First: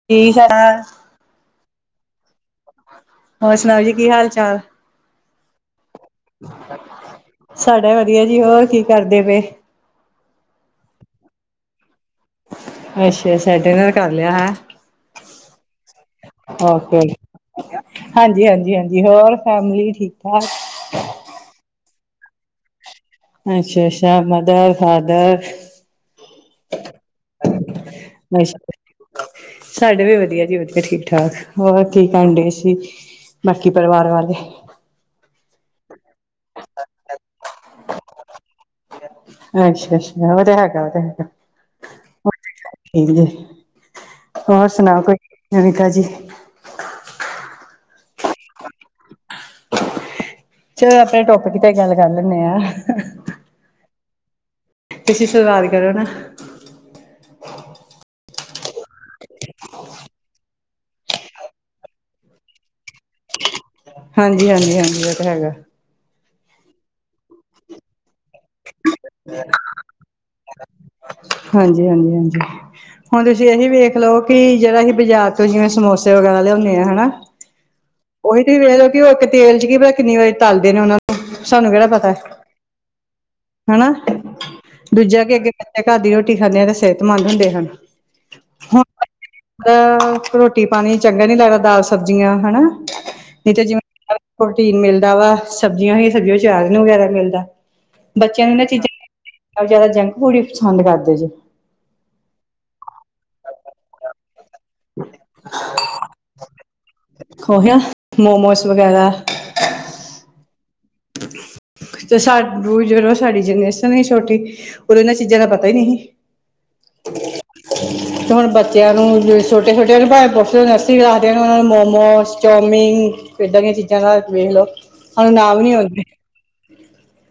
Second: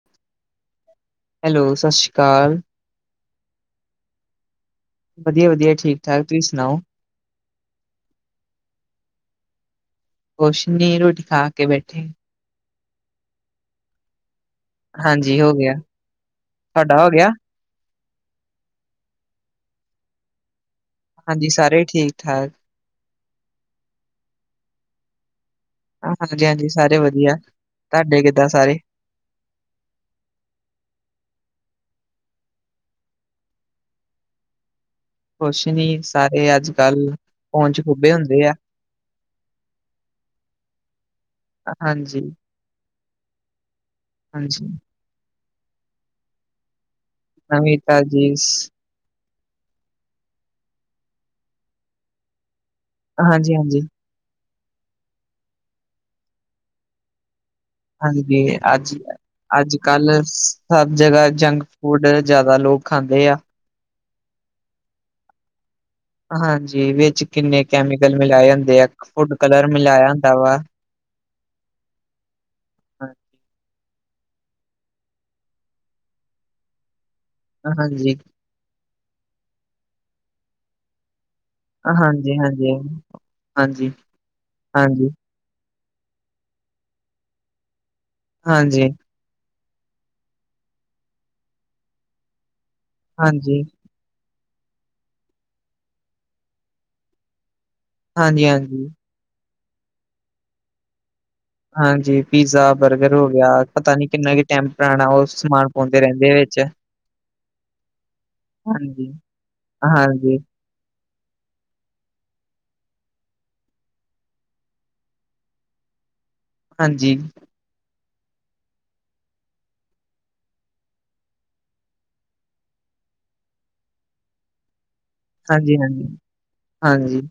[inaudible] Hello Shashi ਕਾਲ ਹੋਰ ਸੁਣਾਓ ਜੀ ਕੀ ਹਾਲ ਚਾਲ ਵਧੀਆ ਵਧੀਆ ਠੀਕ ਠਾਕ ਤੁਸੀਂ ਸੁਣਾਓ ਸਾਡਾ ਵਧੀਆ ਜੀ ਹੋਰ ਕੀ ਕਰਦੇ ਪਏ ਕੁਛ ਨੀ ਰੋਟੀ ਖਾ ਕੇ ਬੈਠੇ ਅੱਛਾ ਅੱਛਾ ਡਿਨਰ ਕਰ ਲਿਆ ਹੈ ਹਾਂਜੀ ਹੋ ਗਿਆ ਓਕੇ ਤਾਡਾ ਹੋ ਗਿਆ? ਹਾਂਜੀ ਹਾਂਜੀ ਹਾਂਜੀ ਹੋਰ ਫੈਮਲੀ ਠੀਕ ਠਾਕ ਹਾਂਜੀ ਸਾਰੇ ਠੀਕ ਠਾਕ ਅੱਛਾ ਅੱਛਾ ਮਦਰ ਫਾਦਰ ਆ ਹਾਂਜੀ ਹਾਂਜੀ ਸਾਰੇ ਵਧੀਆ ਤਾਡੇ ਕਿੱਦਾਂ ਸਾਰੇ ਸਾਡੇ ਵੀ ਵਧੀਆ ਜੀ ਵਧੀਆ ਠੀਕ ਠਾਕ ਹੋਰ ਕੀ ਕਰਨ ਡੇ ਸੀ? ਬਾਕੀ ਪਰਿਵਾਰ ਵਾਲੇ ਕੁਛ ਨੀ ਸਾਰੇ ਅੱਜ ਕੱਲ ਫੋਨ ਚ ਖੁੱਬੇ ਹੁੰਦੇ ਆ। ਅੱਛਾ-ਅੱਛਾ ਓ ਤੇ ਹੈਗਾ, ਓ ਤੇ ਹੈਗਾ। ਹਾਂਜੀ। ਠੀਕ ਜੇ, ਹੋਰ ਸੁਣਾਓ ਕੋਈ ਨਵੀਂ ਤਾਜੀ। ਨਵੀਂ ਤਾਜੀਸ। ਚਲੋ ਅਪਣੇ ਟੋਪਿਕ ਤੇ ਗੱਲ ਕਰ ਲੈਂਨੇ ਆ। ਹਾਂਜੀ-ਹਾਂਜੀ। ਤੁਸੀਂ ਸਲਵਾਰ ਕਰੋ ਨਾ। ਹਾਂਜੀ ਅੱਜ ਈਆ ਅੱਜ ਕੱਲ ਸਭ ਜਗ੍ਹਾ ਜੰਕ ਫੂਡ ਜ਼ਿਆਦਾ ਲੋਕ ਖਾਂਦੇ ਆ ਹਾਂਜੀ ਹਾਂਜੀ ਹਾਂਜੀ ਓ ਤਾਂ ਹੈਗਾ ਹਾਂਜੀ ਵਿਚ ਕਿੰਨੇ ਕੈਮੀਕਲ ਮਿਲਾਏ ਹੁੰਦੇ ਆ ਫੁੱਡ ਕਲਰ ਮਿਲਾਇਆ ਹੁੰਦਾ ਵਾ ਹਾਂਜੀ ਹਾਂਜੀ ਹਾਂਜੀ ਹੁਣ ਤੁਸੀਂ ਇਹੀ ਵੇਖ ਲਓ ਕਿ ਜਿਹੜਾ ਅਸੀਂ ਬਾਜ਼ਾਰ ਤੋਂ ਜਿਵੇਂ ਸਮੋਸੇ ਵਗੈਰਾ ਲਿਆਉਂਨੇ ਹਨਾ ਹਾਂਜੀ ਉ ਤੁਸੀਂ ਵੇਖ ਲਓ ਕਿ ਉਹ ਇੱਕ ਤੇਲ ਚ ਕੀ ਪਤਾ ਕਿੰਨੀ ਵਾਰੀ ਤਲਦੇ ਨੇ ਉਹਨਾ ਨੂੰ ਸਾਨੂੰ ਕਿਹੜਾ ਪਤਾ ਹੈ ਹਾਂਜੀ, ਹਾਂਜੀ ਹਾਂਜੀ ਹਨਾ ਹਾਂਜੀ, ਹਾਂਜੀ, ਦੂਜਾ ਅੱਗੇ ਘਰ ਦੀ ਰੋਟੀ ਖਾਂਦੇ ਆ ਤੇ ਸਿਹਤਮੰਦ ਹੁੰਦੇ ਹਨ ਹਾਂਜੀ ਅਂ ਰੋਟੀ ਪਾਣੀ ਚੰਗਾ ਨੀ ਲੱਗਦਾ ਦਾਲ ਸਬਜ਼ੀਆਂ ਹਨਾ ਨੀ ਹਾਂਜੀ, ਤਾਂ ਜਿਵੇਂ ਪਰ ਪ੍ਰੋਟੀਨ ਮਿਲਦਾ ਵਾ ਸਬਜ਼ੀਆਂ ਵੀ ਸਬਜ਼ੀਆਂ ਚ ਅਚਾਰ ਵਗੈਰਾ ਮਿਲਦਾ ਬੱਚਿਆਂ ਨੂੰ ਇਹਨਾਂ ਹਾਂਜੀ। ਚੀਜ਼ਾਂ ਜ਼ਿਆਦਾ ਜੰਕ ਫੂਡ ਹੀ ਪਸੰਦ ਕਰਦੇ ਜੇ ਹਾਂਜੀ ਪੀਜ਼ਾ ਬਰਗਰ ਹੋ ਗਿਆ ਪਤਾ ਨੀ ਕਿੰਨਾ ਕ ਟੈਂਮਪਰਾਂ ਉਹ ਸਮਾਨ ਪਾਉਂਦੇ ਰਹਿੰਦੇ ਐ ਵਿੱਚ ਖੋ ਹਿਇ ਆ ਮੋਮੋਸ ਹਾਂਜੀ, ਵਗੈਰਾ। ਹਾਂਜੀ ਤੇ ਸਾਨੂ ਜਦੋ ਸਾਡੀ ਜਨਰੇਸ਼ਨ ਈ ਛੋਟੀ। ਉਦੋਂ ਇਹਨਾਂ ਚੀਜ਼ਾਂ ਦਾ ਪਤਾ ਹੀ ਨਹੀਂ ਸੀ ਹਾਂਜੀ ਤੇ ਹੁਣ ਬੱਚਿਆਂ ਨੂੰ ਛੋਟੇ ਛੋਟਿਆਂ ਨੂੰ ਭਲਾ ਪੁੱਛ ਲਓ ਨਰਸਰੀ ਕਲਾਸ ਦਿਆ ਨੂੰ ਮੋਮੋਸ ਚੌਮਿੰਨ ਏਦਾਂ ਦੀਆਂ ਚੀਜ਼ਾਂ ਦਾ ਵੇਖ ਲਓ ਸਾਨੂੰ ਨਾਮ ਨੀ ਹਾਂਜੀ, ਆਂਦੇ ਹਾਂਜੀ, ਹਾਂਜੀ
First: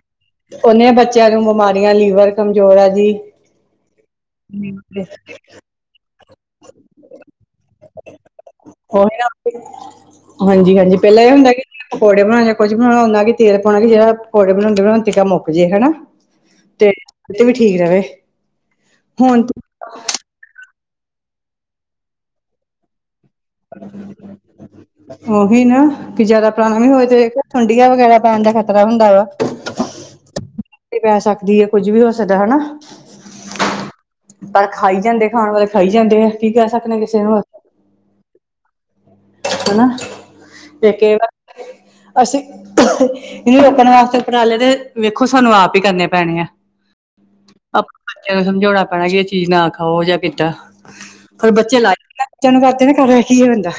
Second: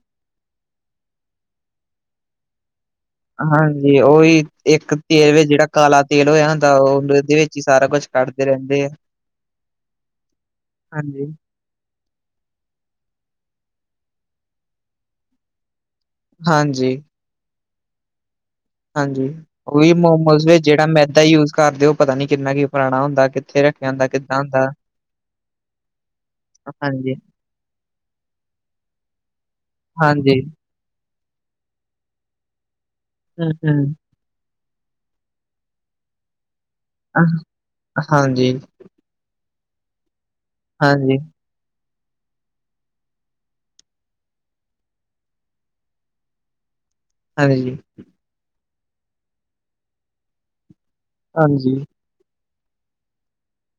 ਉਨੀਆਂ ਬੱਚਿਆਂ ਨੂੰ ਬਿਮਾਰੀਆਂ ਲੀਵਰ ਕਮਜ਼ੋਰ ਆ ਜੀ ਹਾਂਜੀ ਉਹੀ ਇੱਕ ਤੇਲ ਵਿੱਚ ਜਿਹੜਾ ਕਾਲਾ ਤੇਲ ਹੋਇਆ ਹੁੰਦਾ ਓ ਉਦੇ ਵਿੱਚ ਹੀ ਸਾਰਾ ਕੁੱਛ ਕੱਢਦੇ ਰਹਿੰਦੇ ਆ ਉਹੀ ਨਾ ਹਾਂਜੀ ਹਾਂਜੀ ਪਹਿਲਾਂ ਐ ਹੁੰਦਾ ਕਿ ਪਕੌੜੇ ਬਣਾਉਣ ਜਾਂ ਕੁਝ ਬਣਾਉਣਾ ਓਨਾ ਹੀ ਤੇਲ ਪਾਉਣਾ ਕਿ ਜਿਹੜਾ ਪੌੜੇ ਬਣਾਉਂਦੇ ਬਣਾਉਂਦੇ ਤਿਕਰ ਮੁੱਕ ਜੇ ਹੈਨਾ ਤੇ ਹਾਂਜੀ, ਠੀਕ ਰਵੇ ਹਾਂਜੀ ਹੁਣ ਉਹ ਮੋਮੋਸ ਵਿੱਚ ਜਿਹੜਾ ਮੈਦਾ ਯੂਜ ਕਰਦੇ ਪਤਾ ਨੀ ਕਿੰਨਾ ਕੀ ਪੁਰਾਣਾ ਹੁੰਦਾ ਕ ਰੱਖਿਆ ਹੁੰਦਾ ਕਿੱਦਾਂ ਦਾ [unintelligible] ਉਹੀ ਨਾ ਕਿ ਜਿਆਦਾ ਪੁਰਾਣਾ ਵੀ ਹੋ ਹਾਂਜੀ, ਜਾਵੇ ਸੁੰਡੀਆਂ ਵਗੈਰਾ ਪੈਣ ਦਾ ਖ਼ਤਰਾ ਹੁੰਦਾ ਵਾ ਹਾਂਜੀ ਪੈ ਸਕਦੀ ਏ ਕੁੱਝ ਵੀ ਹੋ ਸਕਦਾ ਹਨਾ ਹਮ ਹਮ ਪਰ ਖਾਈ ਜਾਂਦੇ ਖਾਣ ਵਾਲੇ ਖਾਈ ਜਾਂਦੇ ਆ ਕੀ ਕਹਿ ਸਕਨੇ ਕਿਸੇ ਨੂੰ ਹਾਂਜੀ ਹਨਾ ਤੇ ਹਾਂਜੀ, ਕੇਰਾ ਰ ਅਸੀਂ ਹ ਇਹਨੂੰ ਰੋਕਣ ਵਾਸਤੇ ਉਪਰਾਲੇ ਦੇ ਵੇਖੋ ਸਾਨੂੰ ਆਪ ਹੀ ਕਰਨੇ ਪੈਣੇ ਆ ਹਾਂਜੀ ਬਚਿਆਂ ਨੂੰ ਸਮਝਾਉਣਾ ਪੈਣਾ ਕਿ ਇਹ ਚੀਜ਼ ਨਾ ਖਾਓ ਜਾਂ ਕਿੱਦਾ ਪਰ ਬੱਚੇ ਹਾਂਜੀ, ਲਾਏ ਤੁਹਾਨੂੰ ਕਰਤੀ ਨਾ ਖ਼ਬਰੇ ਕੀ ਹੋ ਜਾਂਦਾ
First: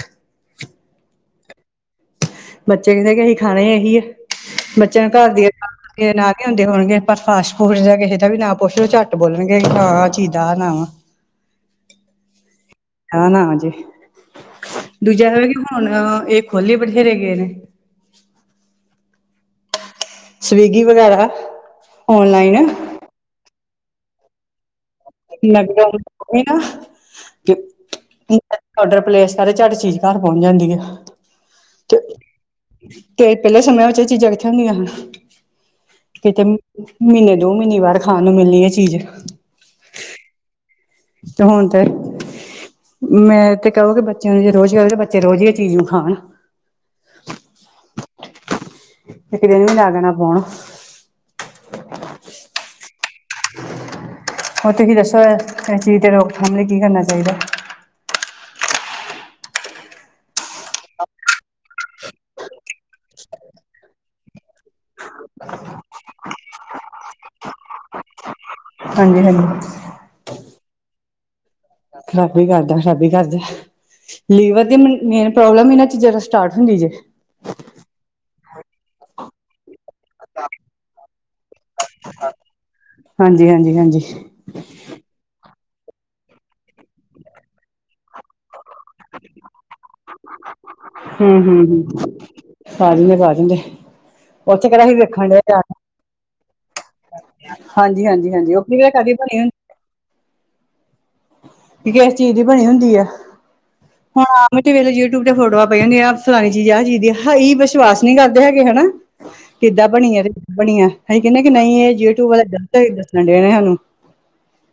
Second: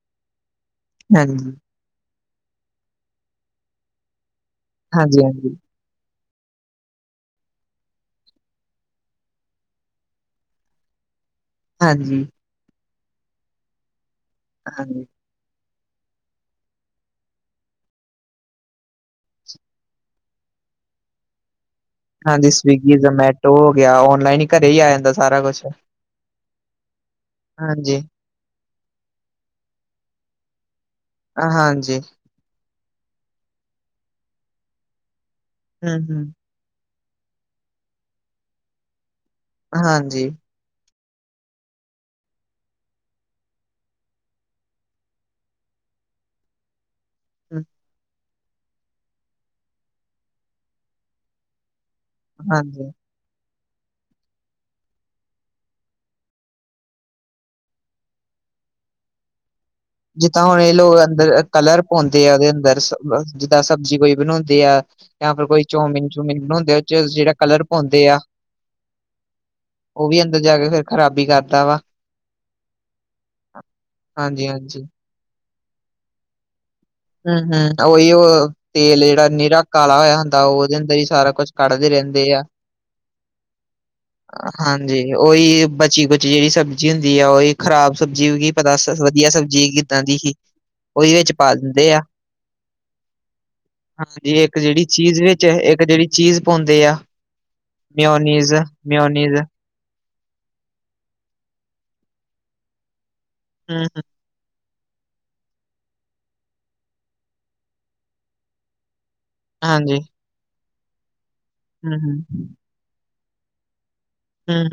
ਹਾਂਜੀ ਬੱਚੇ ਕਹਿੰਦੇ ਕਿ ਅਸੀਂ ਖਾਣੇ ਇਹੀ ਹੈ ਬੱਚਿਆਂ ਨੂੰ ਹਾਂਜੀ, ਘਰ ਦੀ ਹਾਂਜੀ, ਕੀ ਨਾ ਕੀ ਆਉਂਦੇ ਹੋਨਗੇ ਪਰ ਫਾਸਟ ਫੂਡ ਜਾ ਕਿਸੇ ਦਾ ਵੀ ਨਾ ਪੁੱਛ ਉਹ ਝੱਟ ਬੋਲਨਗੇ ਹਾਂ ਚੀਦਾ ਨਾਂ ਆ ਹਾਂਜੀ ਹਾਂ ਨਾ ਹਾੰਜੀ ਹਾਂਜੀ, ਦੂਜਾ ਵੀ ਹੁਨ ਇਹ ਖੁਲ ਈ ਬਥੇਰੇ ਗਏ ਨੇ ਸਵੀਂਗੀ ਵਗੈਰਾ ਹਾਂਜੀ ਔਨਲਾਈਨ ਸਵੀਗੀ ਜਮੈਟੋ ਹੋ ਗਿਆ, ਔਨਲਾਈਨ ਈ ਘਰੇ ਈ ਆ ਜਾਂਦਾ ਸ ਲੱਗਦਾ [inaudible] ਹਾਂਜੀ, ਔਡਰ ਪਲੇਸ ਕਰੇ ਚਟ ਚੀਜ਼ਾ ਘਰ ਪਹੁੰਚ ਜਾਂਦੀ ਆ ਹਾਂਜੀ ਤੇ ਤੇ ਪਹਿਲੇ ਸਮਿਆਂ ਵਿੱਚ ਇਹ ਚੀਜ਼ਾਂ ਕਿੱਥੇ ਹੁੰਦੀਆਂ ਹਨ ਹੂੰ-ਹੂੰ, ਕਿਤੇ ਮਹੀਨੇ ਦੋ ਮਹੀਨੇ ਬਾਅਰ ਖਾਨ ਨੂੰ ਮਿਲਨੀ ਐ ਚੀਜ਼ ਹਾਂਜੀ ਤੇ ਹੁਨ ਤੇ ਮੈਂ ਤੇ ਕਹੋਗੇ ਬੱਚਿਆਂ ਨੂੰ ਜੇ ਰੋਜ਼ ਈ ਆਵੇ ਤੇ ਬੱਚੇ ਰੋਜ਼ ਈ ਇਹ ਚੀਜ਼ ਨੂੰ ਖਾਨ [unintelligible] ਇੱਕ ਦਿਨ ਈ ਲਾ ਦੇਣਾ ਫ਼ੋਨ ਹਾਂਜੀ ਹੋਰ ਤੁਸੀਂ ਦੱਸੋ ਇਸ ਚੀਜ਼ ਦੀ ਰੋਕਥਾਮ ਲਈ ਕੀ ਕਰਨਾ ਚਾਹੀਦਾ ਜਿੱਦਾਂ ਹੁਨ ਇਹ ਲੋਕ ਅੰਦਰ ਕਲਰ ਪਾਉਂਦੇ ਆ ਉਹਦੇ ਅੰਦਰ ਜਿੱਦਾਂ ਸਬਜ਼ੀ ਕੋਈ ਬਨਾਉਂਦੇ ਆ ਜਾਂ ਫਿਰ ਕੋਈ ਚੋਮੀਨ- ਚੂਮਿਨ ਬਣਾਉਂਦੇ ਆ ਉਹ ਚ ਜਿਹੜਾ ਕਲਰ ਪਾਉਂਦੇ ਆ ਹਾਂਜੀ ਹਾਂਜੀ ਉਹ ਵੀ ਅੰਦਰ ਜਾ ਕੇ ਫੇਰ ਖ਼ਰਾਬੀ ਕਰ ਖ਼ਰਾਬੀ ਕਰਦਾ ਖ਼ਰਾਬੀ ਕਰਦਾ ਲੀਵਰ ਦੀ ਹਾਂਜੀ-ਹਾਂਜੀ। ਮਨ ਮੇਨ ਪ੍ਰੋਬਲਮ ਈ ਇਹਨਾਂ ਚੀਜ਼ਾਂ ਤੋਂ ਸਟਾਰਟ ਹੁੰਦੀ ਜੇ ਹਮ-ਹਮ ਉਹੀ ਉਹ ਤੇਲ ਜਿਹੜਾ ਨੀਰਾ ਕਾਲਾ ਹੋਇਆ ਹੁੰਦਾ ਉਹਦੇ ਅੰਦਰ ਹੀ ਸਾਰਾ ਕੁਛ ਕੱਢਦੇ ਰਹਿੰਦੇ ਆ ਹਾਂਜੀ ਹਾਂਜੀ ਹਾਂਜੀ ਹਾਂਜੀ ਓਹੀ ਬਚੀ-ਖੁਚੀ ਜਿਹੜੀ ਸਬਜ਼ੀ ਹੁੰਦੀ ਆ ਉਹੀ ਖ਼ਰਾਬ ਸਬਜ਼ੀ ਪਤਾ ਵਦੀਆ ਸਬਜ਼ੀ ਕਿੱਦਾਂ ਦੀ ਸੀ ਉਹੀ ਔ ਹੂੰ ਵਿੱਚ ਪਾ ਹੂੰ ਦਿੰ ਦਿੰਦੇ ਆ, ਹੂੰ ਪਾ ਦਿੰਦੇ ਪਾ ਦਿੰਦੇ। ਹਾਂਜੀ ਇੱਕ ਉੱਥੇ ਕਿਹੜਾ ਜਿਹੜੀ ਅਸੀਂ ਚੀਜ਼ ਵੇਖਣ ਡਏ ਵਿੱਚ ਜਾ ਕੇ ਇੱਕ ਜਿਹੜੀ ਚੀਜ਼ ਪਾਉਂਦੇ ਆ ਹਾਂਜੀ ਹਾਂਜੀ ਹਾਂਜੀ ਉਹ ਕੀ ਪਤਾ ਕਾਹਦੀ ਬਣੀ ਮਿਓਨੀਜ਼-ਮਿਓਨੀਜ਼ ਹੁੰਦੀ ਇਹ ਕਿਸ ਚੀਜ਼ ਦੀ ਬਨੀ ਹੁੰਦੀ ਆ ਹੰ ਹੰ ਹੁਨ ਆ ਮਿਟੀ ਵੇਲੇ ਯੂਟਿਊਬ ਤੇ ਫੋਟੋਆਂ ਪਈਆਂ ਹੁੰਦੀ ਆ ਫਲਾਣੀ ਚੀਜ਼ ਆ ਚੀਜ਼ ਹੈਈ ਵਿਸ਼ਵਾਸ ਨਹੀਂ ਕਰਦੇ ਹੈਗੇ ਹੈਨਾ ਕਿੱਦਾਂ ਹਾਂਜੀ ਬਣੀਆ ਤੇ ਬਣੀਆ ਅਸੀਂ ਕਹਿੰਦੇ ਕਿ ਨਹੀਂ ਇਹ ਹੂੰ-ਹੂੰ, ਯੂਟਿਊਬ ਵਾਲਾ ਗਲਤ ਦੱਸਨ ਡਏ ਸਾਨੂੰ ਹਮ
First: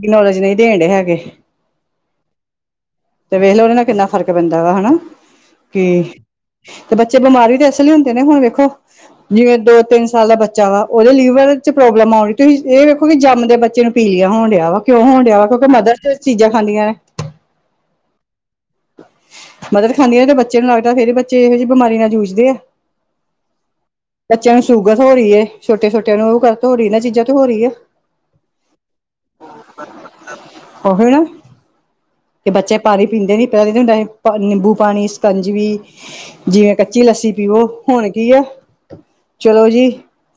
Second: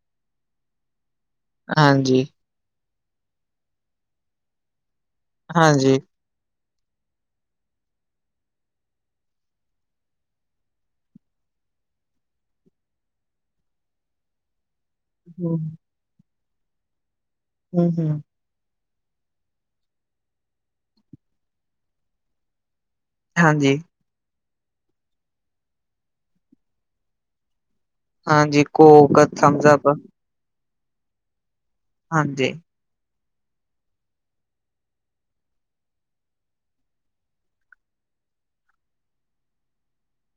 ਬਿਨਾਂ [unintelligible] ਹਾਂਜੀ ਤੇ ਵੇਖ ਲਉ ਉਹਦੇ ਨਾਲ ਕਿੰਨਾ ਫਰਕ ਪੈਂਦਾ ਵਾ ਹੈਨਾ ਕਿ ਹਾਂਜੀ ਤੇ ਬੱਚੇ ਬਿਮਾਰ ਵੀ ਤੇ ਇਸ ਲਈ ਹੁੰਦੇ ਨੇ ਹੁਨ ਵੇਖੋ ਜਿਵੇਂ ਦੋ ਤਿੰਨ ਸਾਲ ਦਾ ਬੱਚਾ ਵਾ ਉਹਦੇ ਲੀਵਰ ਚ ਪ੍ਰੋਬਲਮ ਆਗੀ ਤੁਸੀਂ ਇਹ ਵੇਖੋ ਕਿ ਜੰਮਦੇ ਬੱਚੇ ਨੂੰ ਪੀਲੀਆਂ ਹੋਣ ਡਿਆ ਵਾ ਕਿਉਂ ਹੋਣ ਡਿਆ ਵਾ ਹੂੰ, ਕਿਉਂਕਿ ਮਦਰ ਚ ਚੀਜ਼ਾਂ ਖਾਂਦੀਆਂ ਨੇ ਹੰ ਹੰ ਮਦਰ ਖਾਂਦੀਆਂ ਨੇ ਤੇ ਬੱਚੇ ਨੂੰ ਲੱਗਦਾ ਫੇਰ ਬੱਚੇ ਇਹੋ ਜਿਹੀ ਬਿਮਾਰੀ ਨਾਲ ਜੂਝਦੇ ਆ ਹਾਂਜੀ ਬੱਚਿਆਂ ਨੂੰ ਸ਼ੂਗਰ ਹੋ ਰੀ ਏ, ਛੋਟੇ-ਛੋਟਿਆਂ ਨੂੰ ਓ ਕੱਦ ਤੋਂ ਹੋ ਰੀ, ਇੰਨਾ ਚੀਜ਼ਾਂ ਤੋਂ ਹੋ ਰੀ ਏ। ਹਾਂਜੀ, ਕੋਕ ਥੰਮਬਸਪ ਅਪ, ਓਹੀ ਨਾ ਕਿ ਹਾਂਜੀ, ਬੱਚੇ ਪਾਣੀ ਪੀਂਦੇ ਨੀ [unintelligible] ਪਾ-ਨਿੰਬੂ ਪਾਣੀ, ਸ਼ਿਕੰਜਵੀ ਜਿਵੇਂ ਕੱਚੀ ਲੱਸੀ ਪੀਵੋ ਹੁਣ ਕੀ ਆ, ਚਲੋ ਜੀ।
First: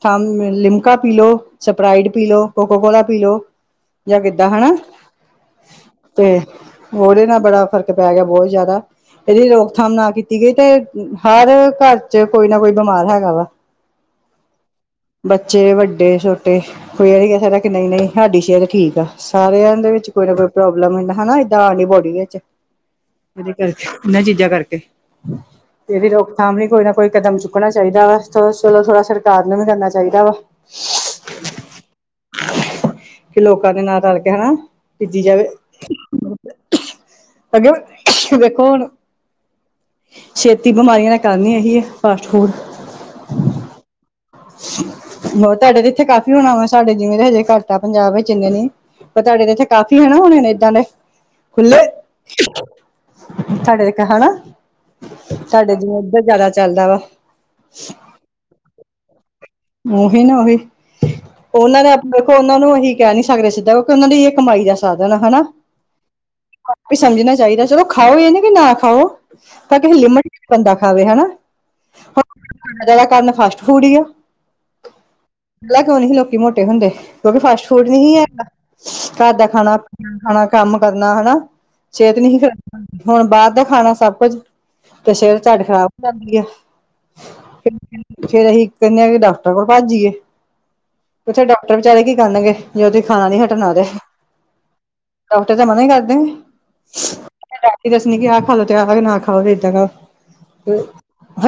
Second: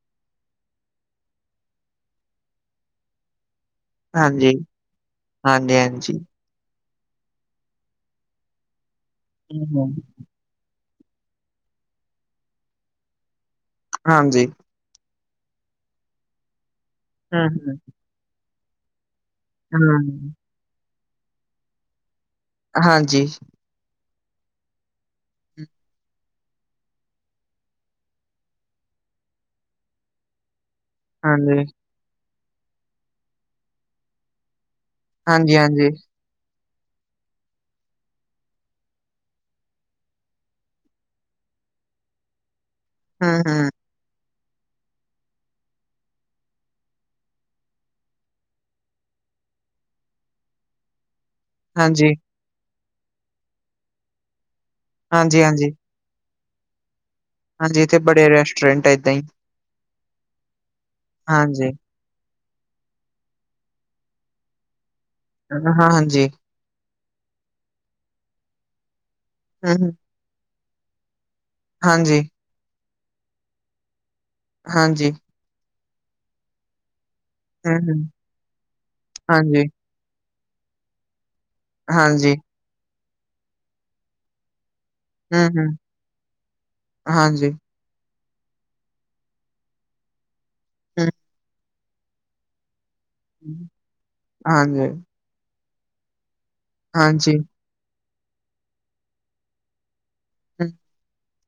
ਥੰਮ-ਲਿਮਕਾ ਪੀ ਲੋ, ਸਪਰਾਈਡ ਪੀ ਲੋ, ਕੋਕੋ-ਕੋਕਾ ਪੀ ਲੋ। ਯਾ ਕਿੱਦਾਂ ਹਾਂਜੀ, ਹੈਨਾ, ਹਾਂਜੀ-ਹਾਂਜੀ ਤੇ ਓਦੇ ਨਾਲ ਬੜਾ ਫ਼ਰਕ ਪੈ ਗਿਆ ਬਹੁਤ ਜਾਦਾ, ਏਦੀ ਹੂੰ-ਹੂੰ ਰੋਕਥਾਮ ਨਾ ਕੀਤੀ ਸੀਗੇ ਤੇ ਹਰ ਘਰ ਚ ਕੋਈ ਨਾ ਕੋਈ ਬਿਮਾਰ ਹੈਗਾ ਵਾ। ਹਾਂਜੀ। ਬੱਚੇ, ਵੱਡੇ, ਛੋਟੇ ਕੋਈ ਐ ਈ ਨੀ ਹੂੰ, ਹੈਗਾ ਕਿ ਹੂੰ। ਨਈ-ਨਈ ਸਾਡੀ ਸੇਅਤ ਠੀਕ ਐ। ਸਾਰਿਆਂ ਦੇ ਵਿੱਚ ਕੋਈ ਹੂੰ। ਨਾ ਕੋਈ ਪ੍ਰੋਬਲਮ ਹੂੰਦਾ, ਹਨਾ ਏਦਾਂ ਆਪ ਦੀ ਬੋਡੀ ਚ। ਹਾਂਜੀ। [unintelligible] ਇਨਾ ਚੀਜ਼ਾਂ ਕਰਕੇ। ਇਦੀ ਰੋਕਥਾਮ ਲਈ ਕੋਈ ਨਾ ਕੋਈ ਕਦਮ ਚੁੱਕਣਾ ਚਾਈਦਾ ਵਾ, ਚਲੋਂ ਥੋੜਾ -ਚਲੋ ਥੋੜਾ ਸਰਕਾਰ ਨੂੰ ਵੀ ਕਰਨਾ ਚਾਈਦਾ ਵਾ ਹਾਂਜੀ। ਕਿ ਲੋਕਾਂ ਦੇ ਨਾਲ ਰਲ ਕੇ, ਹਣਾਂ। ਹਾਂਜੀ-ਹਾਂਜੀ। ਅਗਰ, ਦੇਖੋ ਹੁਣ ਛੇਤੀ ਬਿਮਾਰੀਆਂ ਦਾ ਘਰ ਨੀ ਹੈਗੀ ਏ, ਫਾਸਟ ਫੂਡ! ਹੰ-ਹੰ। ਹੋਰ ਤੁਹਾਡੇ ਤੇ ਇੱਥੇ ਕਾਫੀ ਹੋਣਾ ਵਾ ਸਾਡੇ ਜਿਵੇਂ ਹਜੇ ਘੱਟ ਆ ਪੰਜਾਬ ਵਿੱਚ ਇੰਨੇ ਨੀ। ਪਰ ਤੁਹਾਡੇ ਦੇ ਇੱਥੇ ਕਾਫੀ ਹੈਨਾ ਹੁਣੇ ਨੇ ਇੱਦਾਂ ਦੇ। ਖੁੱਲੇ! ਹਾਂਜੀ, ਤੁਹਾਡੇ ਇੱਥੇ ਹੈਨਾ। ਹਾਂਜੀ-ਹਾਂਜੀ। ਹਾਂਜੀ ਤਾਡੇ ਜਿਵੇਂ ਇੱਧਰ ਜਾਦਾ ਚੱਲਦਾ ਵਾ। ਹਾਂਜੀ ਇੱਥੇ ਬੜੇ ਰੈਸਟੋਰੈਂਟ ਐ ਏਦਾਂ ਈ। ਓਹੀ ਨਾ ਓਹੀ, ਹਾਂਜੀ, ਓਨਾਂ ਨੇ ਦੇਖੋ ਓਨਾਂ ਨੂੰ ਏਹੀ ਕਹਿ ਨੀ ਸਕਦੇ ਸਿੱਧਾ ਕਿਉਕਿ ਓਨਾਂ ਦੀ ਏ ਕਮਾਈ ਦਾ ਸਾਧਨ ਆ, ਹਨਾ! ਹ-ਹਾਂ-ਹਾਂਜੀ! ਆਪੇ ਸਮਝਣਾ ਚਾਈਦਾ ਚਲੋ ਖਾਓ ਏ ਨੀ ਕੀ ਨਾ ਖਾਓ ਪਰ ਹੂੰ-ਹੂੰ। ਕਿਸੇ ਲਿਮਟ ਬੰਦਾ ਖਾਵੇ ਹਨਾ! ਹਾਂਜੀ। ਐ ਜਾਦਾ ਗੰਦ ਫਾਸਟ ਫੂਡ ਈ ਆ। ਹਾਂਜੀ। ਪੈਲਾਂ ਕਿਉਂ ਨਹੀਂ ਸੀ ਲੋਕੀ ਮੋਟੇ ਹੁੰਦੇ ਕਿਉਂਕਿ ਫਾਸਟ ਫੂਡ ਨੀ ਹੂੰ-ਹੂੰ, ਹੀ ਹੈਗਾ, ਘਰ ਦਾ ਹਾਂਜੀ, ਖਾਣਾ ਖਾਣਾ, ਕੰਮ ਕਰਨਾ ਹੈਨਾ! ਸਿਹਤ ਹਾਂਜੀ, ਨਹੀਂ ਹੀ [inaudible] ਹੁਣ ਬਾਰ ਦਾ ਖਾਣਾ ਸਭ ਕੁੱਝ। ਤੇ ਸਿਹਤ ਸਾਡੀ ਹੂੰ-ਹੂੰ, ਖ਼ਰਾਬ ਕਰਦੀ ਐ, ਹਾਂਜੀ। ਫੇਰ ਅਸੀਂ ਕਹਿੰਦੇ ਆ ਬੀ ਡਾਕਟਰ ਕੋਲ ਭੱਜ ਜੀ, ਹੂੰ, ਓਥੇ ਡਾਕਟਰ ਵਿਚਾਰੇ ਕੀ ਕਰਨਗੇ। ਜੇ ਓਦੀ ਖਾਣਾ ਨੀ ਹੂੰ, ਹਟਣਾ ਤੇ, ਹਾਂਜੀ, ਡਾਕਟਰ ਤੇ ਮਨਾ ਈ ਕਰਦੇ ਨੇਂ। ਹਾਂਜੀ। [inaudible] ਦੱਸਣੀ ਕਿ ਆਹ ਖਾ ਲੋ ਤੇ ਆ ਕੇ ਨਾ ਖਾਓ ਇਦਾਂ ਦਾ। ਹੂੰ,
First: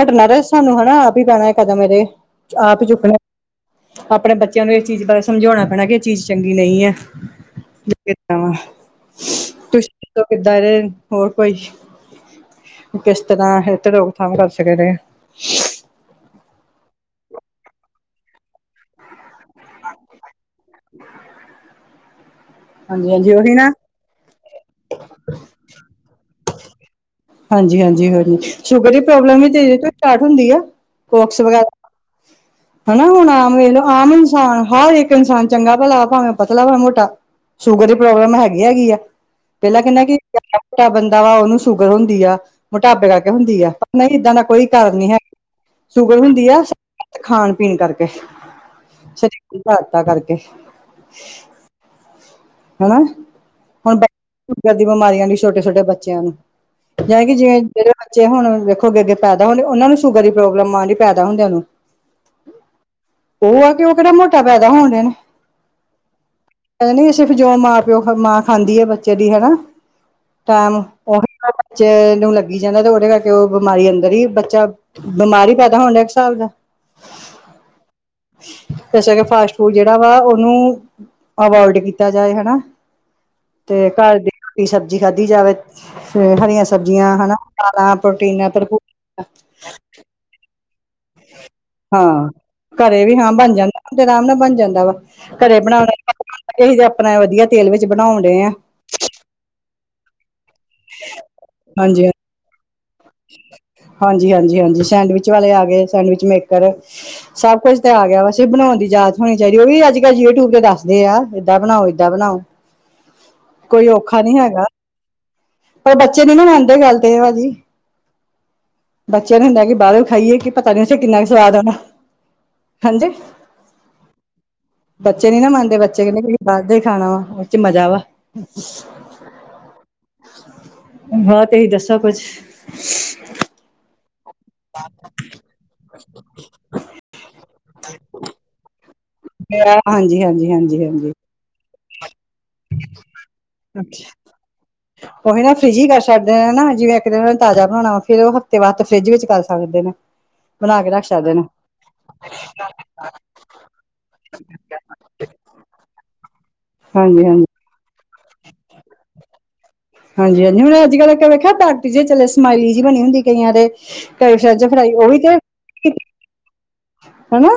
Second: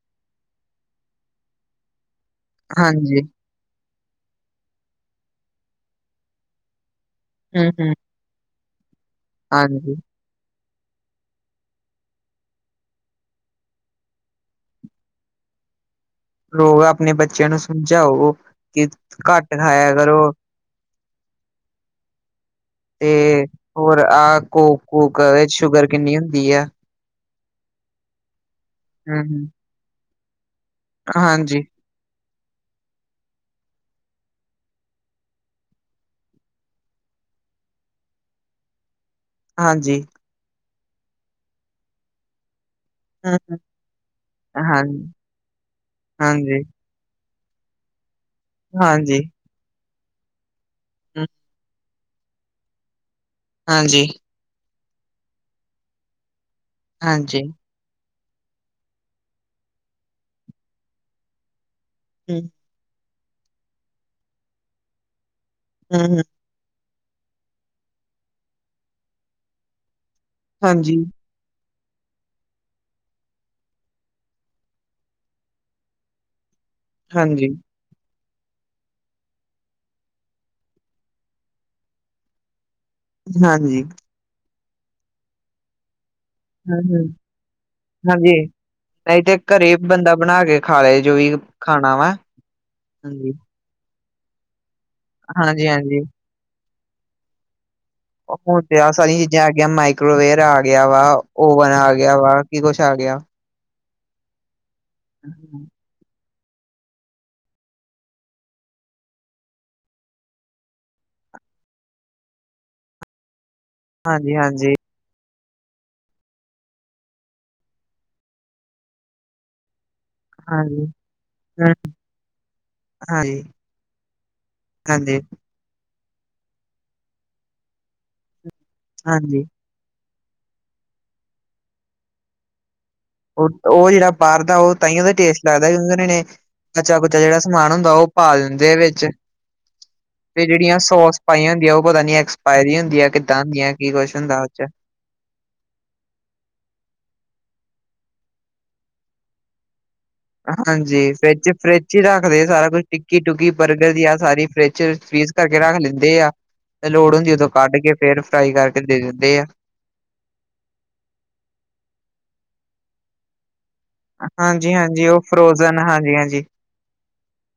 ਹਟਣਾ ਰ ਸਾਨੂੰ ਹੈਨਾ ਆਪ ਹੀ ਪੈਣਾ ਕਦਮ ਹਜੇ, ਆਪ ਹੀ ਚੁੱਕਣੇ ਹਾਂਜੀ, ਆਪਣੇ ਬੱਚਿਆਂ ਨੂੰ ਇਸ ਚੀਜ਼ ਬਾਰੇ ਸਮਝਾਉਣਾ ਪੈਣਾ ਕਿ ਐ ਚੀਜ਼ ਚੰਗੀ ਨਈ ਐ। ਹੂੰ-ਹੂੰ। ਕਿਦਾਂ! ਹਾਂਜੀ ਕਿੱਦਾਂ ਏ ਹੋਰ ਕੋਈ ਕਿਸ ਤਰ੍ਹਾਂ ਏਰਤੇ ਰੋਕਥਾਮ ਕਰ ਸਕਨੇ ਆਂ। ਲੋਕ ਆਪਣੇ ਬੱਚਿਆਂ ਨੂੰ ਸਮਝਾਓ ਕੀ ਘੱਟ ਖਾਇਆ ਕਰੋ। [inaudible] ਤੇ ਉਹੀ ਨਾ ਹੋਰ ਆਹ ਕੋਕ ਕੂਕ ਏਰ 'ਚ ਸ਼ੂਗਰ ਕਿੰਨੀ ਹੁੰਦੀ ਆ। ਹਾਂਜੀ ਹਾਂਜੀ ਹਜੀ ਸ਼ੂਗਰ ਦੀ ਹੂੰ, ਪ੍ਰੋਬਲਮ ਹੂੰ, ਵੀ ਤੇ ਏਰ ਤੋਂ ਸਟਾਟ ਹੁੰਦੀ ਆ। ਕੋਕਸ ਹਾਂਜੀ, ਵਗੈਰਾ ਹਨਾ ਹੁਣ ਆਮ ਵੇਖ ਲਓ ਆਮ ਇਨਸਾਨ ਹਰ ਇੱਕ ਇਨਸਾਨ ਚੰਗਾ ਭਲਾ ਭਾਵੇਂ ਪਤਲਾ ਭਾਵੇਂ ਮੋਟਾ। ਸ਼ੂਗਰ ਦੀ ਪ੍ਰੋਬਲਮ ਹੈਗੀ ਹੈਗੀ ਆ। ਪਹਿਲਾਂ ਹਾਂਜੀ, ਕੈਣਾ ਕੀ ਮੋਟਾ ਬੰਦਾ ਵਾ ਓਨੂੰ ਸ਼ੂਗਰ ਹੁੰਦੀ ਆ। ਮੋਟਾਪੇ ਕਰ ਕੇ ਹੂੰ, ਹੁੰਦੀ ਆ, ਨਈ ਏਦਾਂ ਦਾ ਹਾਂ, ਕਾਰਨ ਹਾਂਜੀ, ਨੀ ਹੈ ਸ਼ੂਗਰ ਹੁੰਦੀ ਹਾਂਜੀ, ਆ ਖਾਣ ਪੀਣ ਕਰਕੇ, ਹਾਂਜੀ, ਸਰੀਰ ਦੀ ਹਾਇਤਾ ਕਰਕੇ ਹੂੰ, ਹਨਾ ਹੁਣ ਹਾਂਜੀ, ਸ਼ੂਗਰ ਦੀ ਬਿਮਾਰੀਆਂ ਲਈ ਛੋਟੇ ਛੋਟੇ ਬੱਚਿਆਂ ਨੂੰ। ਜਾਣੀ ਕਿ ਹਾਂਜੀ, ਜਿਵੇਂ ਜੇੜੇ ਬੱਚੇ ਹੁਣ ਦੇਖੋ ਅੱਗੇ ਅੱਗੇ ਪੈਦਾ ਹੁੰਦੇ, ਓਨਾਂ ਨੂੰ ਸ਼ੂਗਰ ਦੀ ਪ੍ਰੋਬਲਮ ਆਦੀ ਪੈਦਾ ਹੁੰਦਿਆਂ ਨੂੰ। ਹੂੰ ਓ ਆ ਕਿ ਓ ਕੇੜਾ ਮੋਟਾ ਪੈਦਾ ਹੋਣ ਡਏ ਨੇ। ਊੰ ਹੂੰ ਓਨੂੰ ਵੀ ਸਿਰਫ਼ ਜੋ ਮਾਂ ਪਿਓ ਮਾਂ ਖਾਂਦੀ ਆ ਬੱਚੇ ਦੀ ਹਨਾ, ਤਾਂ ਹਾਂਜੀ, ਓਹੀ ਨੂੰ ਬੱਚੇ ਨੂੰ ਲੱਗੀ ਜਾਂਦਾ ਤੇ ਓਦੇ ਕਰਕੇ ਓ ਬਿਮਾਰੀ ਅੰਦਰ ਈ, ਬੱਚਾ ਬਿਮਾਰ ਈ ਪੈਦਾ ਹੋਣ ਡਿਆ ਇੱਕ ਸਾਬ ਦਾ। ਹਾਂਜੀ ਹੋ ਸਕਦਾ ਫਾਸਟ ਫੂਡ ਜੇੜਾ ਵਾ ਓਨੂੰ ਆਵੌਏਡ ਕੀਤਾ ਜਾਏ ਹਨ ਹਾਂਜੀ, ਤੇ ਘਰ ਦੀ ਰੋਟੀ ਸਬਜ਼ੀ ਖਾਧੀ ਜਾਵੇ। ਤੇ ਹਰੀਆਂ ਹੂੰ, ਹੂੰ, ਸਬਜ਼ੀਆਂ ਹਨਾ ਦਾਲਾਂ ਹਾਂਜੀ, ਪ੍ਰੋਟੀਨਾ ਭਰਪੂਰ ਨਹੀਂ ਤੇ ਘਰੇ ਬੰਦਾ ਬਣਾ ਕੇ ਖਾ ਲੈ। ਹਾਂ -ਘਰੇ ਵੀ ਹਾਂ ਹਾਂਜੀ, ਬਣ ਜਾਂਦਾ। ਤੇ ਆਰਾਮ ਨਾਲ ਬਣ ਜਾਂਦਾ ਵਾ ਘਰੇ ਹਾਂਜੀ-ਹਾਂਜੀ। ਬਣਾਉਣਾ ਈ ਆਪਣਾ ਵਧੀਆ ਤੇਲ ਵਿੱਚ ਬਣਾਉਣ ਡਏ ਆਂ। ਹੁਣ ਤੇ ਆਹ ਸਾਰੀਆਂ ਚੀਜ਼ਾਂ ਆ ਗਈਆਂ, ਮਾਈਕ੍ਰੋਵੇਰ ਆ ਗਿਆ ਵਾ, ਓਵਨ ਆ ਹਾਂਜੀ ਗਿਆ ਵਾ, ਕੀ ਕੁੱਛ ਆ ਗਿਆ। ਹਾਂਜੀ ਹਾਂਜੀ ਹਾਂਜੀ ਸੈਂਡਵਿਚ ਵਾਲੇ ਆ ਗੇ, ਸੈਂਡਵਿਚ ਮੇਕਰ। ਸਭ ਕੁਝ ਤੇ ਆ ਗਿਆ ਵੈਸੇ ਬਣਾਉਣ ਦੀ ਜਾਂਚ ਹੋਣੀ ਚਾਈਦੀ, ਓ ਵੀ ਅੱਜ ਕੱਲ ਯੂਟਿਊਬ ਤੇ ਦੱਸਦੇ ਆ ਏਦਾਂ ਬਣਾਓ। ਏਦਾਂ ਬਣਾਓ, ਕੋਈ ਔਖਾ ਨੀ ਹੈਗਾ। ਹਾਂਜੀ-ਹਾਂਜੀ, ਹਾਂਜੀ, ਪਰ ਬੱਚੇ ਦੀ ਨਾ ਮੰਨਦੇ ਗੱਲ ਤੇ ਭਾਜੀ, ਬੱਚਿਆਂ ਨੂੰ ਹੁੰਦਾ ਕੀ ਬਾਰੋਂ ਖਾਈਏ ਕੀ ਪਤਾ ਨੀ ਹਾਂਜੀ, ਓਥੇ ਕਿੰਨਾ ਕੁ ਸਵਾਦ ਆਂਦਾ, ਹੂੰ, ਹਾਂਜੀੇ। ਹਾਂਜੀ, ਹਾਂਜੀ, ਬੱਚੇ ਨੀ ਨਾ ਮੰਨਦੇ ਬੱਚੇ ਕੈਂਦੇ ਬਈ ਬਾਰ ਦਾ ਈ ਖਾਣਾ ਵਾ, ਓਰ 'ਚ ਮਜ਼ਾ ਵਾ। ਹਾਂਜੀ ਹੋਰ ਤੁਸੀਂ ਦੱਸੋ ਕੁੱਝ। ਓ ਜੇੜਾ ਬਾਰ ਦਾ ਓ ਤਾਂਈੰਓ ਤੇ ਟੇਸਟ ਲੱਗਦਾ, ਕਿਉਂਕਿ ਓਨਾਂ ਨੇ ਕੱਚਾ ਕੁੱਚਾ ਜੇੜਾ ਸਮਾਨ ਹੁੰਦਾ, ਓ ਪਾ ਦਿੰਦੇ ਆ ਵਿੱਚ। ਆ ਹਾਂਜੀ ਤੇ ਹਾਂਜੀ ਜਿਹੜੀਆਂ ਹਾਂਜੀ ਹਾਂਜੀ। ਸੋਸ ਪਾਈਆਂ ਹੁੰਦੀਆਂ ਓ ਪਤਾ ਨੀ ਐਕਸਪਾਇਰੀ ਹੁੰਦੀਆਂ, ਕਿੱਦਾਂ ਹੁੰਦੀਆਂ ਕੀ ਕੁਝ ਹੁੰਦਾ ਓ 'ਚ ਓਹੀ ਨਾ ਫਰਿੱਜੀ ਹੀ ਕਰ ਛੱਡਦੇ ਨੇ ਨਾ ਜਿਵੇਂ ਇੱਕ ਦਿਨ ਓਨੇ ਤਾਜ਼ਾ ਬਣਾਣਾ ਵਾ, ਫੇਰ ਓ ਹਫ਼ਤੇ ਬਾਦ ਫਰਿੱਜ ਵਿੱਚ ਕਰ ਸਕਦੇ ਨੇ। ਬਣਾ ਕੇ ਹਾਂਜੀ ਰੱਖ ਸਕਦੇ ਨੇ ਫਿੱਜ ਫਰਿੱਜ ਈ ਰੱਖਦੇ ਸਾਰਾ ਕੁਛ ਟਿੱਕੀ ਟੁਕੀ। ਬਰਗਰ ਦੀ ਆ ਸਾਰੀ ਫਰਿਜ ਫਰੀਜ ਕਰਕੇ ਰੱਖ ਲੈਂਦੇ ਆ, ਤੇ ਲੋੜ ਹਾਂਜੀ ਹੁੰਦੀ ਹਾਂਜੀ ਓਦੋਂ ਕੱਢ ਕੇ ਫੇਰ ਫਰਾਈ ਕਰਕੇ ਦੇ ਦਿੰਦੇ ਆ। ਹਾਂਜੀ ਹਾਂਜੀ ਹੁਣ ਅੱਜ ਕੱਲ੍ਹ ਇੱਕ ਵੇਖਿਆ ਪੈਕਟ ਜੇ ਚਲੇ, ਸਮਾਈਲੀ ਜੀ ਬਣੀ ਹੁੰਦੀ ਕਈਆਂ ਦੇ। ਕਈ ਫਰੈਂਚ ਹਾਂਜੀ ਫਰਾਈ ਹਾਂਜੀ ਉਹ ਵੀ ਓ ਤੇ ਫਰੋਜਨ ਹਾਂਜੀ ਹਾਂਜੀ। ਹਨਾ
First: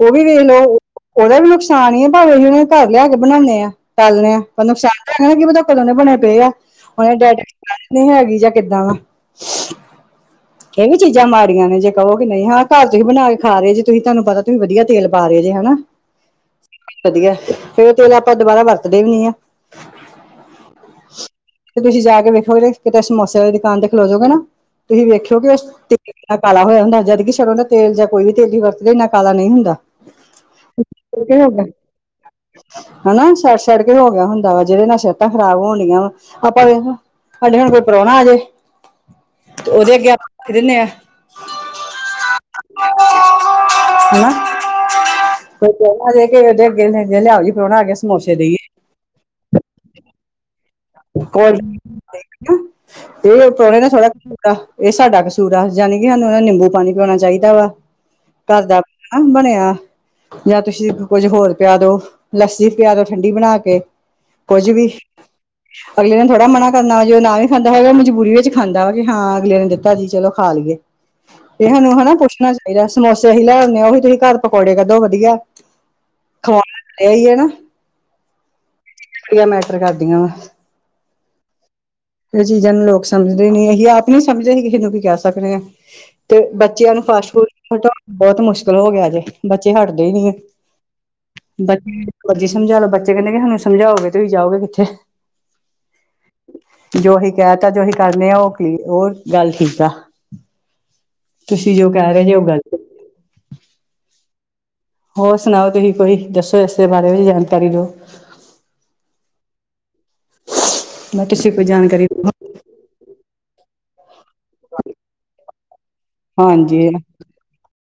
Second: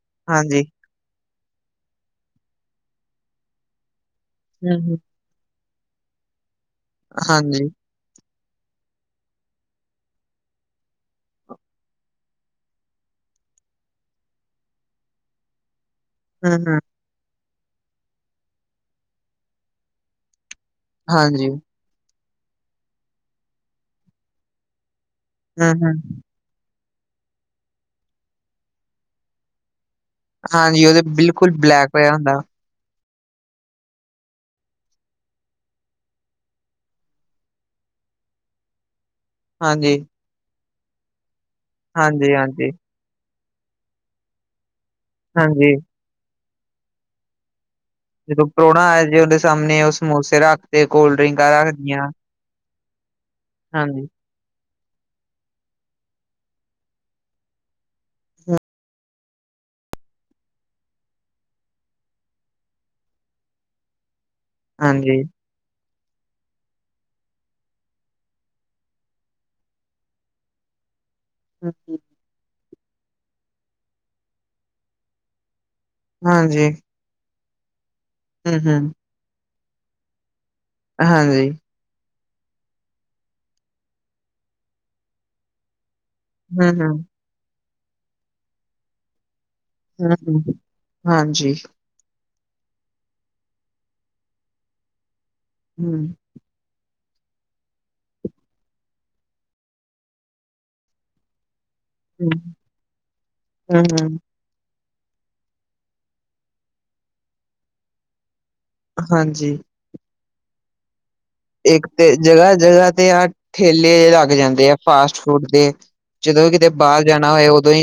ਉਹ ਵੀ ਵੇਖ ਹਾਂਜੀ ਲੋ। ਉਹਦਾ ਵੀ ਨੁਕਸਾਨ ਹੀ ਹੈ ਭਾਵੇਂ ਅਸੀਂ ਉਹ ਨੂੰ ਘਰ ਲਿਆ ਕੇ ਬਣਾਉਂਦੇ ਆ ਤਲਨੇ ਆ। ਹੁਣ ਹੂੰ ਹੂੰ ਕੀ ਪਤਾ ਉਹ ਕਦੋਂ ਦੇ ਬਣਾਦੇ ਪਏ ਆ। ਹਾਂਜੀ ਨਹੀਂ ਹੈਗੀ ਜਾਂ ਕਿੱਦਾਂ ਵਾ। ਇਹ ਵੀ ਚੀਜ਼ਾਂ ਮਾੜੀਆਂ ਨੇ ਜੇ ਕਹੋ ਕਿ ਨਹੀਂ ਹਾਂ ਘਰ ਤੁਸੀਂ ਬਣਾ ਕੇ ਖਾ ਰਹੇ ਜੀ ਤੁਸੀਂ ਤੁਹਾਨੂੰ ਪਤਾ ਤੁਸੀਂ ਵਧੀਆ ਤੇਲ ਪਾ ਰਹੇ ਜੀ ਹਨਾ। [inaudible] [inaudible] ਵਧੀਆ ਫੇਰ ਉਹ ਤੇਲ ਆਪਾਂ ਦੁਬਾਰਾ ਵਰਤਦੇ ਵੀ ਨੀ ਆ। ਹਾਂਜੀ। ਤੁਸੀਂ ਜਾ ਕੇ ਵੇਖੋਗੇ ਕਿਤੇ ਸਮੋਸੇ ਵਾਲੀ ਦੁਕਾਨ ਤੇ ਖਲੋ ਜੋਗੇ ਨਾ ਤੁਸੀਂ ਵੇਖਿਅੋ। ਹੂੰ ਹੂੰ ਨਾ ਕਾਲਾ ਹੋਇਆ ਹੁੰਦਾ ਜਦਕਿ ਸਰੋਂ ਦਾ ਤੇਲ ਜਾਂ ਕੋਈ ਵੀ ਤੇਲ ਹੀ ਵਰਤ ਦੇੰਨਾ ਕਾਲਾ ਨਹੀਂ ਹੁੰਦਾ। ਹਾਂਜੀ ਉਹਦੇ ਬਿਲਕੁਲ ਬਲੈਕ ਹੋਇਆ ਹੁੰਦਾ। ਹਨਾ ਸੜ ਸੜ ਕੇ ਹੋ ਗਿਆ ਹੁੰਦਾ ਵਾ ਜਿਹਦੇ ਨਾਲ ਸਿਹਤਾਂ ਖਰਾਬ ਹੋਣਗੀਆਂ ਵਾ। ਆਪਾਂ ਵੇਖ ਸਾਡੇ ਹੁਣ ਕੋਈ ਪ੍ਰਾਹੁਣਾ ਆਜੇ ਉਹਦੇ ਹਾਂਜੀ ਅੱਗੇ ਆਪਾਂ। ਫਿਰ ਇੰਨੇ ਆ [inaudible] ਹਾਂਜੀ-ਹਾਂਜੀ। ਹਨਾ ਹਾਂਜੀ, [unintelligible] [unintelligible] ਲਿਆਓ ਜੀ ਪ੍ਰਾਹੁਣਾ ਆ ਗਿਆ। ਸਮੋਸੇ ਜਦੋਂ ਦੇਈਏ ਪ੍ਰਹੁਣਾ ਆਇਆ ਸੀ ਅੱਦੇ ਸਾਹਮਣੇ ਉਹ ਸਮੋਸੇ ਰੱਖਤੈ ਕੋਲਡ ਡਰਿੰਕਾਂ ਰੱਖਦੀਆਂ। [unintelligible] ਇਹ ਪ੍ਰਾਹਣੇ ਦਾ ਥੋੜਾ ਆਹ ਇਹ ਸਾਡਾ ਕਸੂਰ ਆ ਯਾਣੀ ਕਿ ਸਾਨੂੰ ਉਹ ਨਿੰਬੂ ਪਾਣੀ ਪਿਉਣਾ ਚਾਹੀਦਾ ਵਾ। ਘਰ ਦਾ [unintelligible] ਬਣਿਆ। ਜਾਂ ਤੁਸੀਂ ਕੁੱਝ ਹੋਰ ਪਿਆ ਦੋ ਲੱਸੀ ਪਿਆ ਦੋ ਠੰਡੀ ਬਣਾ ਕੇ ਕੁੱਝ ਵੀ। ਹਾਂਜੀ। ਅਗਲੇ ਨੇ ਥੋੜ੍ਹਾ ਮਨਾ ਕਰਨਾ ਜੇ ਨਾ ਵੀ ਖਾਂਦਾ ਹੈਗਾ ਮਜਬੂਰੀ ਵਿੱਚ ਖਾਂਦਾ ਵਾ ਕਿ ਹਾਂ ਅਗਲੇ ਨੇ ਦਿੱਤਾ ਸੀ ਚਲੋ ਖਾ ਲਈਏ। ਇਹ ਸਾਨੂੰ ਹਨਾ ਪੁੱਛਣਾ ਚਾਹੀਦਾ ਸਮੋਸੇ ਅਸੀਂ ਲਿਉਣੇ ਉਹੀ ਤੁਸੀਂ ਘਰ ਪਕੌੜੇ ਕੱਢੋ ਵਧੀਆ। ਹਾਂਜੀ। ਇਹੀ ਹੈ ਨਾ। ਹਮ- ਹਮ। ਇਹ ਮੈਟਰ ਕਰਦੀਆਂ ਵਾ। ਹਾਂਜੀ। ਇਹ ਚੀਜ਼ਾਂ ਨੂੰ ਲੋਕ ਸਮਝਦੇ ਨੀ ਅਸੀਂ ਆਪ ਨੀ ਸਮਝਦੇ ਅਸੀਂ ਕਿਸੇ ਨੂੰ ਕੀ ਕਹਿ ਸਕਦੇ ਹਾਂ। ਤੇ ਬੱਚਿਆਂ ਨੂੰ ਹੂੰ-ਹੂੰ, ਫਾਸਟ ਫੂਡ ਹਟਾਉਣ ਬਹੁਤ ਮੁਸ਼ਕਿਲ ਹੋ ਗਿਆ ਜੇ। ਬੱਚੇ ਹਟਦੇ ਨੀ ਗੇ। ਹੂੰ-ਹੂੰ, ਹਾਂਜੀ। ਮਰਜੀੀ ਸਮਝਾ ਲੋ ਬੱਚੇ ਕਹਿੰਦੇ ਕਿ ਸਾਨੂੰ ਸਮਝਾਓਗੇ ਤੁਸੀਂ ਜਾਓਗੇ ਕਿੱਥੇ। ਹੂੰ। ਜੋ ਅਸੀਂ ਕਹਿ ਤਾ ਜੋ ਅਸੀਂ ਕਰਨੇ ਆ ਉਹ ਗੱਲ ਠੀਕ ਆ। ਤੁਸੀਂ ਜੋ ਕਹਿ ਰਹੇ ਜੇ ਅੋ ਗੱਲਤ। ਹਮ-ਹਮ। ਹੋਰ ਸੁਣਾਓ ਤੁਸੀਂ ਕੋਈ ਦੱਸੋ ਇਸੇ ਬਾਰੇ ਵੀ ਜਾਣਕਾਰੀ ਦਿਉ। ਹਾਂਜੀ। [unintelligible] ਇੱਕ ਜਾਣਕਾਰੀ ਤੇ ਦਿਓ। ਜਗ੍ਹਾ ਜਗ੍ਹਾ ਤੇ ਆ ਠੇਲੇ ਲੱਗ ਜਾਂਦੇ ਆ ਫਾਸਟ ਫੂਡ ਦੇ। ਜਦੋਂ ਵੀ ਕਿਤੇ ਹਾਂਜੀ ਬਾਹਰ ਜਾਣਾ ਹੋਏ ਉਦੋਂ ਹੀ।